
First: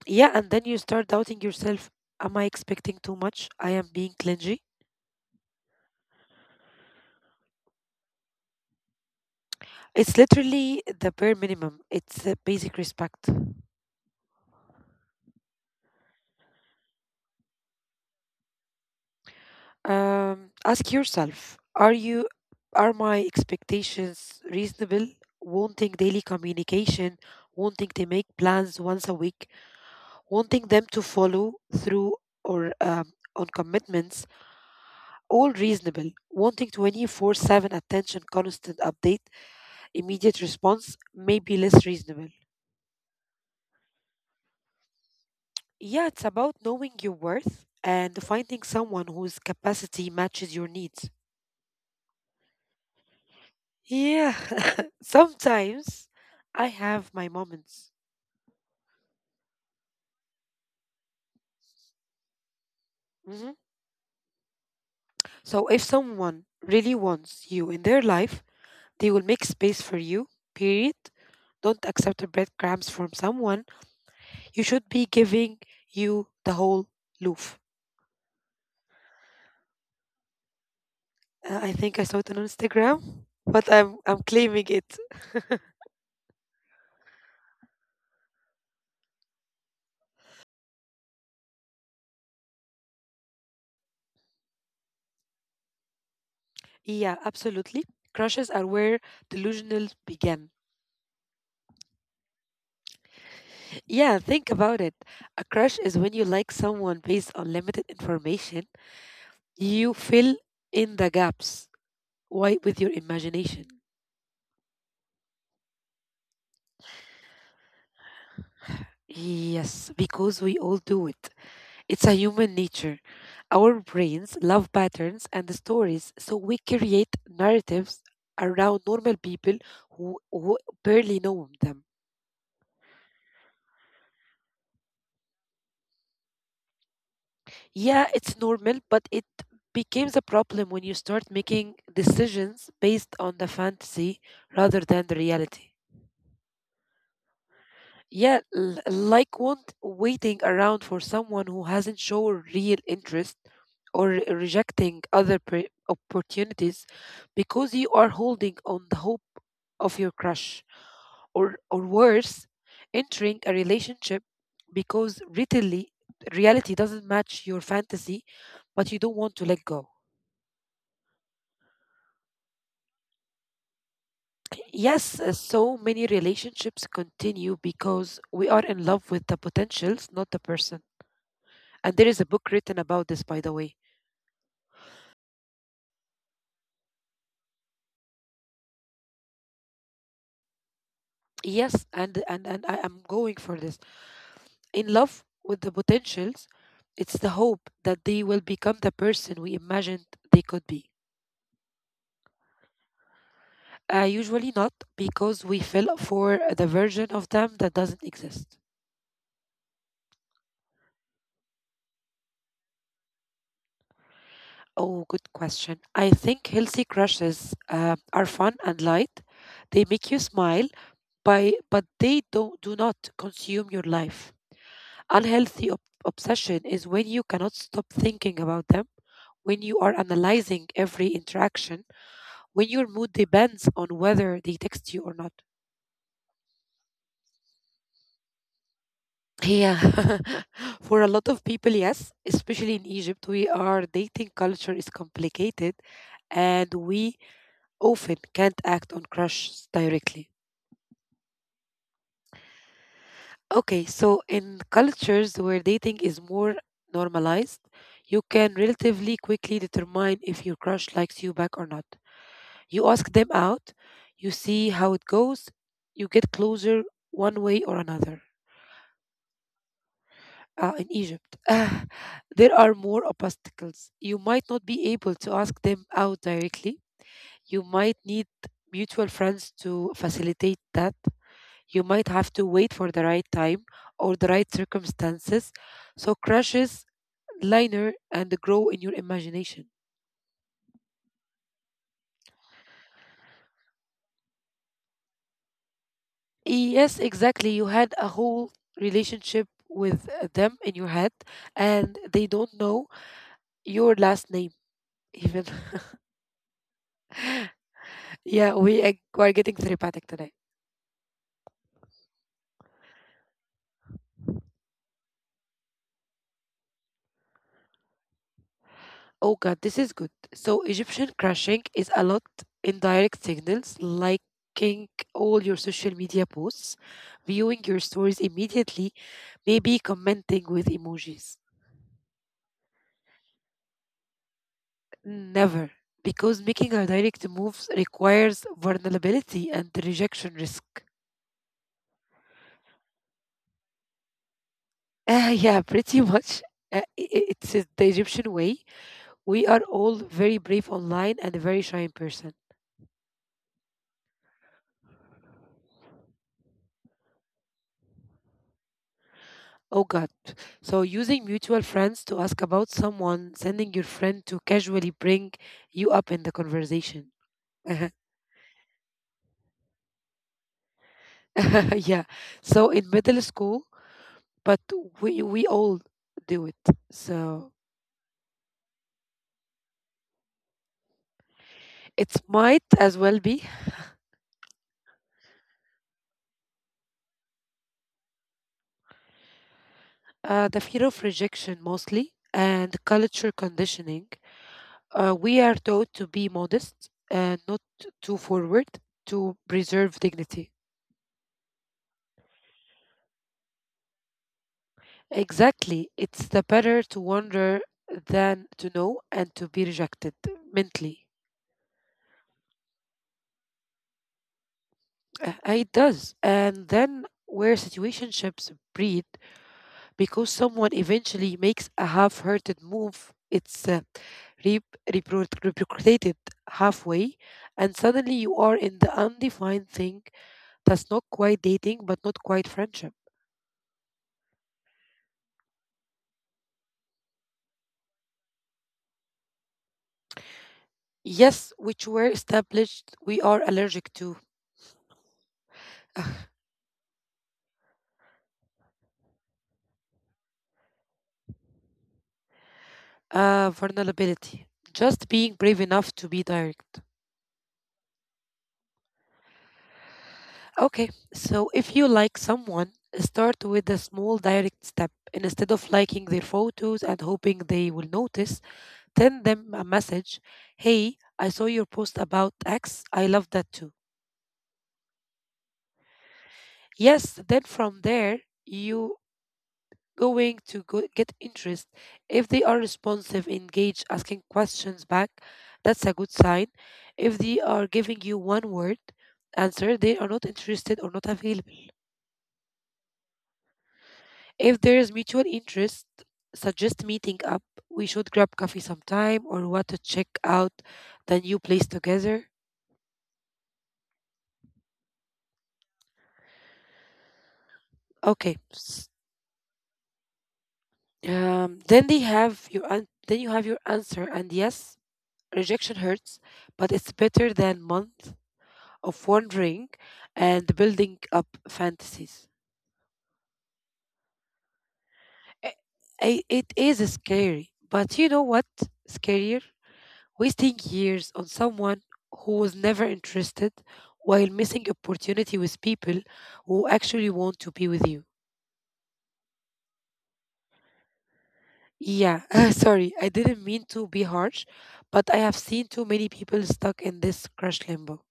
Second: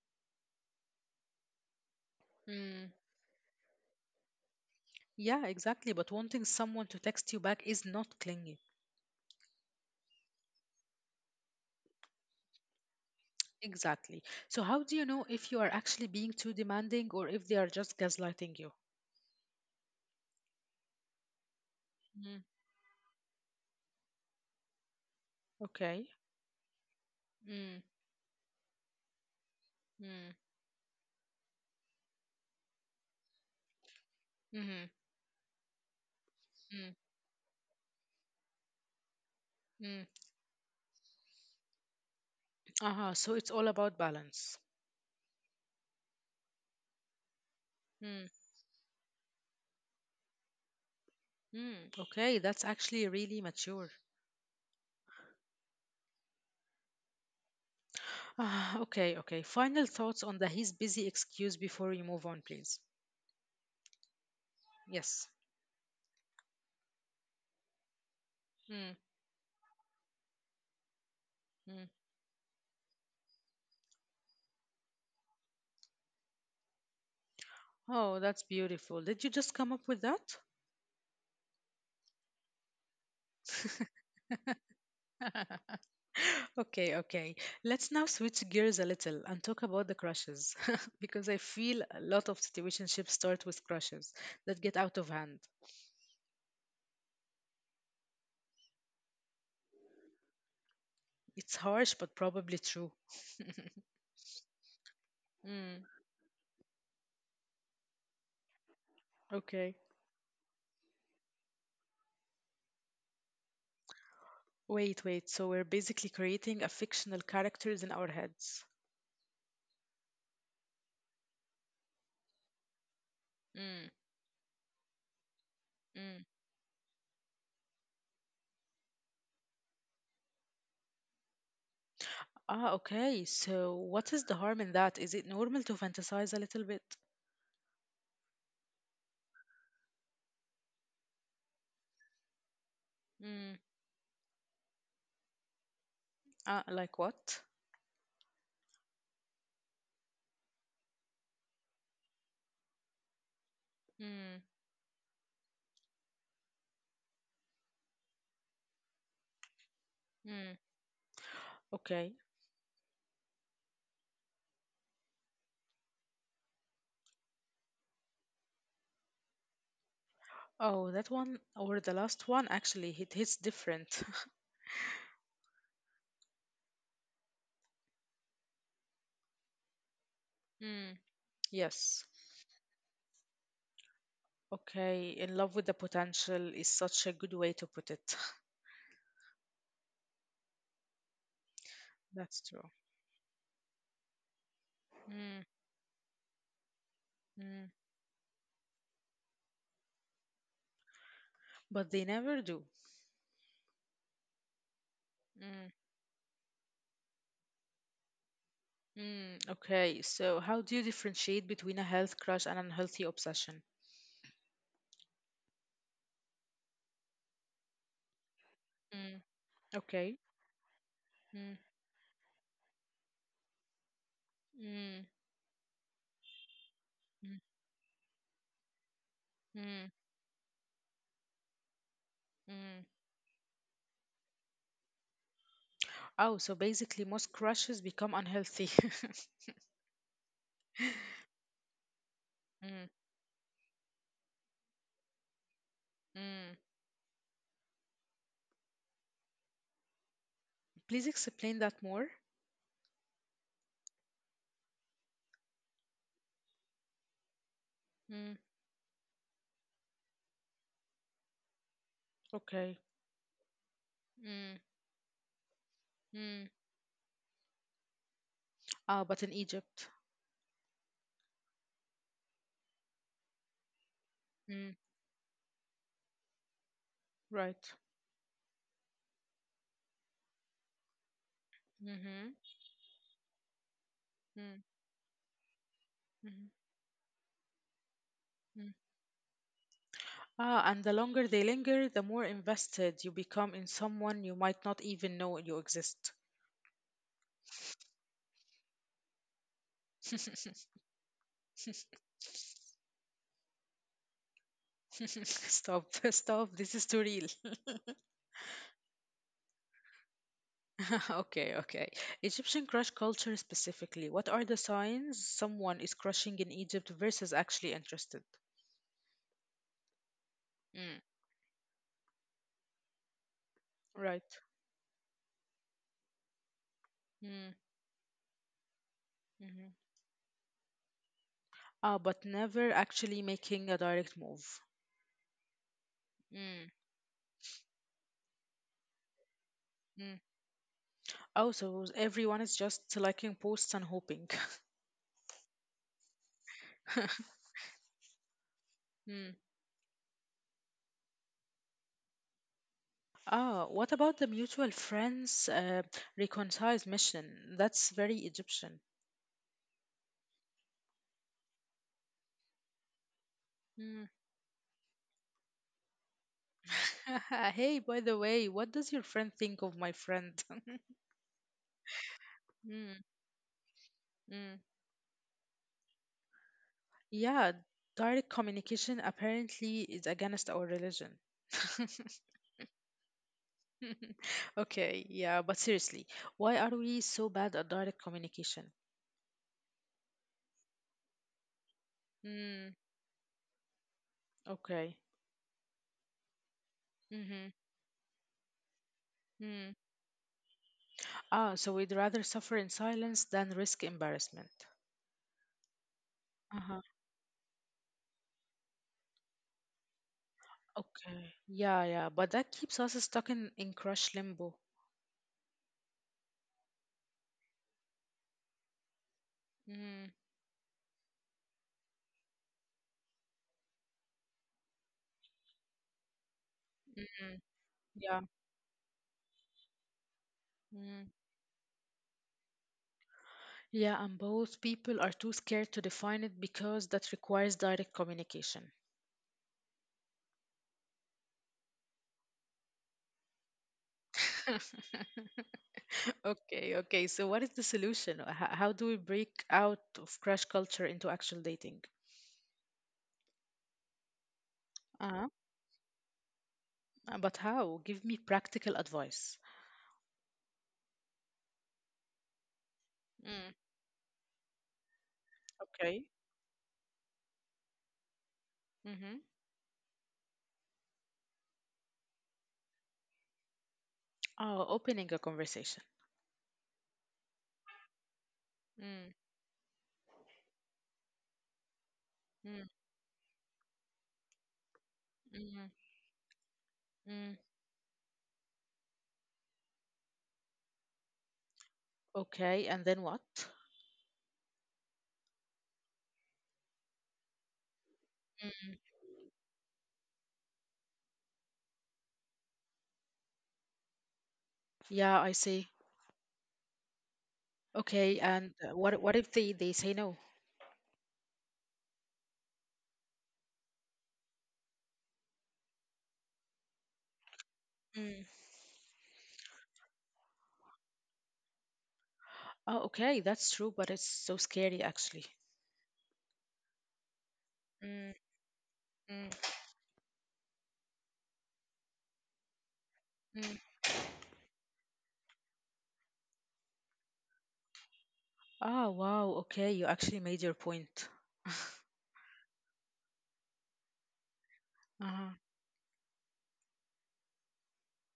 S2: Yeah, and then you start doubting yourself. Am I
S1: Mm.
S2: expecting too much? I am being clingy.
S1: Yeah, exactly. But wanting someone to text you back is not clingy.
S2: It's literally the bare minimum. It's a basic respect.
S1: Exactly. So, how do you know if you are actually being too demanding or if they are just gaslighting you?
S2: Um, Ask yourself: Are you,
S1: Mm.
S2: are my expectations reasonable? Wanting
S1: Okay.
S2: daily communication,
S1: Mm.
S2: wanting to make plans once a week,
S1: Mm.
S2: wanting them to follow through or um, on commitments,
S1: Mm.
S2: all reasonable. Wanting
S1: Mm.
S2: twenty four seven attention, constant update,
S1: Mm.
S2: immediate response, maybe less reasonable.
S1: Uh-huh. So, it's all about balance.
S2: Yeah, it's about knowing your worth and
S1: Mm.
S2: finding someone whose capacity matches your needs.
S1: Mm. Okay, that's actually really mature.
S2: Yeah, sometimes I have my moments.
S1: Ah, okay, okay. Final thoughts on the he's busy excuse before we move on, please.
S2: Mhm.
S1: Yes.
S2: So if someone really wants you in their life,
S1: Mm,
S2: they will make space for you, period. Don't
S1: mm.
S2: accept the breadcrumbs from someone. You should be giving you the whole loaf.
S1: Oh, that's beautiful. Did you just come up with that?
S2: Uh, I think I saw it on Instagram, but I'm I'm claiming it.
S1: Okay, okay. Let's now switch gears a little and talk about the crushes because I feel a lot of situationships start with crushes that get out of hand.
S2: Yeah, absolutely. Crushes are where delusional began.
S1: It's harsh, but probably true.
S2: Yeah, think about it. A
S1: Mm,
S2: crush is when you like someone based on limited information.
S1: okay.
S2: You fill in the gaps. Why? With your imagination.
S1: Wait, wait. So we're basically creating a fictional characters in our heads.
S2: Yes, because we all do it. It's a human nature.
S1: Mm,
S2: Our brains love patterns and
S1: mm.
S2: stories, so we create narratives around normal people who, who barely know them.
S1: Ah, okay. So what is the harm in that? Is it normal to fantasize a little bit?
S2: Yeah, it's normal, but it becomes a problem when you start making decisions based
S1: Mm,
S2: on the fantasy rather than the reality.
S1: ah, like what?
S2: Yeah, l- like want waiting around for someone who hasn't shown real interest or re- rejecting other pre- opportunities because you are holding on the hope of your
S1: Mm.
S2: crush. Or, or
S1: Okay.
S2: worse, entering a relationship because really, reality doesn't match your fantasy, but you don't want to let go.
S1: Oh, that one or the last one actually it hits different.
S2: Yes, uh, so many relationships continue because we are in love with the potentials, not the
S1: Mm.
S2: person.
S1: Yes.
S2: And there is a book written about this, by the way.
S1: Okay, in love with the potential is such a good way to put it.
S2: Yes, and
S1: That's
S2: and,
S1: true.
S2: and I am going for this, in
S1: Mm,
S2: love with the potentials. It's the
S1: mm.
S2: hope that they will become the person we imagined they could be.
S1: But they never do.
S2: Uh, usually not, because
S1: Mm,
S2: we fell for the version of them that doesn't exist.
S1: mm. Okay, so how do you differentiate between a health crush and an unhealthy obsession?
S2: Oh, good question. I think healthy crushes uh, are fun and
S1: Mm,
S2: light. They make
S1: okay.
S2: you smile, by
S1: Mm,
S2: but they don't do not consume your life.
S1: mm,
S2: Unhealthy ob- obsession is when you
S1: mm,
S2: cannot stop thinking about them, when you
S1: mm,
S2: are analyzing every interaction, when
S1: mm.
S2: your mood depends on whether they text you or not.
S1: Oh, so basically most crushes become unhealthy.
S2: Yeah. For a lot of people, yes, especially in
S1: mm,
S2: Egypt, we our dating culture is complicated,
S1: mm.
S2: and we often can't act on crushes directly.
S1: Please explain that more.
S2: Okay, so in cultures where dating is more normalized, you can relatively quickly determine if your crush likes you back or not.
S1: Okay.
S2: You ask them out, you
S1: Mm,
S2: see how it goes, you get
S1: mm,
S2: closer one way or another.
S1: Ah, but in Egypt.
S2: Uh, in Egypt, ah, there are more obstacles. You might not
S1: Mm.
S2: be able to ask them out directly. You
S1: Right.
S2: might need mutual friends to facilitate that. You might
S1: Mm-hmm.
S2: have to wait for the right time or the right
S1: Mm,
S2: circumstances. So
S1: mm,
S2: crushes liner and grow
S1: mm.
S2: in your imagination.
S1: Ah, and the longer they linger, the more invested you become in someone you might not even know you exist.
S2: Yes, exactly. You had a whole relationship with uh, them in your head, and they don't know your last name even.
S1: Stop, stop. This is too real.
S2: yeah, we are we're getting therapeutic today.
S1: okay, okay. Egyptian crush culture specifically. What are the signs someone is crushing in Egypt versus actually interested?
S2: Oh God, this is good. So
S1: Mm,
S2: Egyptian crushing is a lot in direct signals,
S1: Right.
S2: liking all your social media posts,
S1: mm,
S2: viewing your stories immediately,
S1: mhm,
S2: maybe commenting with emojis.
S1: Ah, but never actually making a direct move.
S2: Never. Because
S1: Mm,
S2: making a direct move requires vulnerability and
S1: mm.
S2: rejection risk.
S1: Oh, so everyone is just liking posts and hoping.
S2: Uh, yeah, pretty much. Uh, i- i- it's uh, the Egyptian way.
S1: Hmm.
S2: We are all very brave online and very shy in person.
S1: Ah, what about the mutual friends uh, reconciles mission? That's very Egyptian.
S2: Oh God. So, using mutual friends to ask about someone, sending your
S1: Hmm.
S2: friend to casually bring you up in the conversation.
S1: Hey, by
S2: Uh-huh.
S1: the way, what does your friend think of my friend?
S2: yeah. So, in
S1: Hmm,
S2: middle school,
S1: hmm.
S2: but we, we all do it.
S1: Yeah,
S2: So,
S1: direct communication apparently is against our religion.
S2: it might as well be
S1: Okay, yeah, but seriously, why are we so bad at direct communication?
S2: uh, the fear of rejection, mostly,
S1: Hmm,
S2: and culture conditioning.
S1: okay.
S2: Uh, we are taught to be modest, uh,
S1: Mm-hmm.
S2: not too forward, to preserve dignity.
S1: Ah, so we'd rather suffer in silence than risk embarrassment.
S2: Exactly. It's the
S1: Uh-huh.
S2: better to wonder than to know and to be rejected mentally.
S1: Okay. Yeah, yeah. But that keeps us stuck in, in crush limbo.
S2: Uh, uh, It does. And then where situationships breed,
S1: Mm,
S2: because someone eventually makes a half-hearted move, it's uh, re- repro- repercutated halfway,
S1: mm,
S2: and
S1: yeah.
S2: suddenly you are in the undefined thing that's
S1: Mm.
S2: not quite dating but not quite friendship.
S1: Yeah, and both people are too scared to define it because that requires direct communication.
S2: Yes, which were established we are allergic to. Uh,
S1: Okay, okay. So what is the solution? How, how do we break out of crush culture into actual dating?
S2: uh, Vulnerability. Just
S1: Uh-huh.
S2: being brave enough to be direct.
S1: Uh, But how? Give me practical advice.
S2: Okay, so if you like someone, start
S1: Mm,
S2: with a small direct step. And instead of
S1: okay.
S2: liking their photos and hoping they will notice, send them a message: Hey, I saw your post about X. I love that too.
S1: Oh, opening a conversation.
S2: Yes, then from there,
S1: Mm,
S2: you going to go- get interest. If they
S1: mm,
S2: are responsive, engaged, asking questions back,
S1: mm,
S2: that's a good sign. If
S1: mm.
S2: they are giving you one word answer, they are not interested or not available.
S1: Okay, and then what?
S2: If there is mutual interest, suggest meeting up. We should grab coffee
S1: Mm.
S2: sometime or what to check out the new place together.
S1: Yeah, I see. Okay,
S2: Okay.
S1: and uh,
S2: S-
S1: what what if they they say no?
S2: Um, then they have your an- then you have your answer, and yes, rejection hurts, but it's better than month
S1: Mm.
S2: of wandering and building up fantasies.
S1: Oh, okay, that's true, but it's so scary actually.
S2: I- I- It is scary, but
S1: Mm,
S2: you know what?
S1: mm,
S2: Scarier? Wasting years on someone who was never interested
S1: mm.
S2: while missing opportunity with people who actually want to be with you.
S1: Oh, wow. Okay, you actually made your point.
S2: Yeah, sorry, I didn't mean to be harsh, but I
S1: Uh-huh.
S2: have seen too many people stuck in this crush limbo.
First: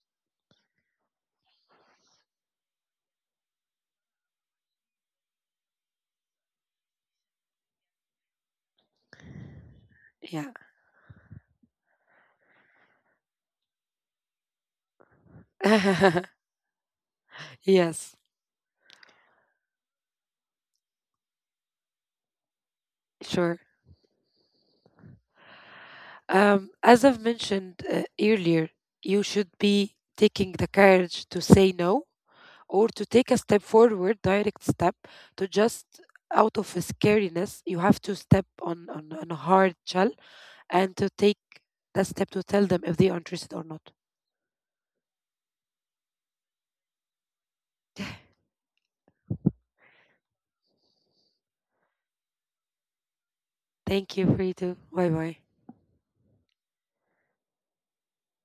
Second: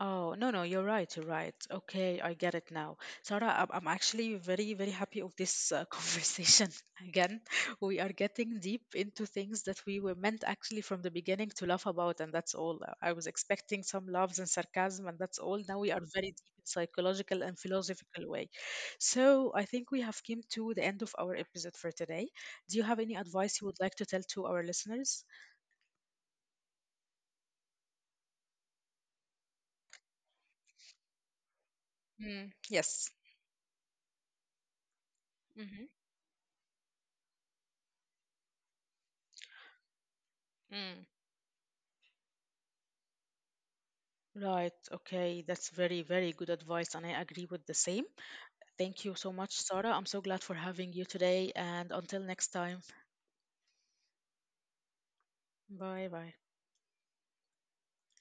S1: Oh, no, no, you're right, you're right. Okay, I get it now. Sarah, I'm I'm actually very, very happy of this uh, conversation. Again, we are getting deep into things that we were meant
S2: Yeah.
S1: actually from the beginning to laugh about, and that's all. Uh, I was expecting some laughs and sarcasm, and that's all. Now we are very deep in psychological and
S2: yes,
S1: philosophical way. So I think we have came to the end of our episode for today. Do you have any advice
S2: sure.
S1: you would like to tell to our listeners?
S2: Um, as I've mentioned uh, earlier, you should be taking the courage to say no
S1: Mm,
S2: or to
S1: yes.
S2: take a step forward, direct step, to
S1: hmm
S2: just out of scariness, you have to step on, on, on a hard shell, and to take that step to tell them if they are interested or not.
S1: Right. Okay. That's very, very good advice, and I agree with the same. Thank you so much, Sarah. I'm so glad for having you today, and until next time.
S2: Thank you, Frito. Bye bye.
S1: Bye bye.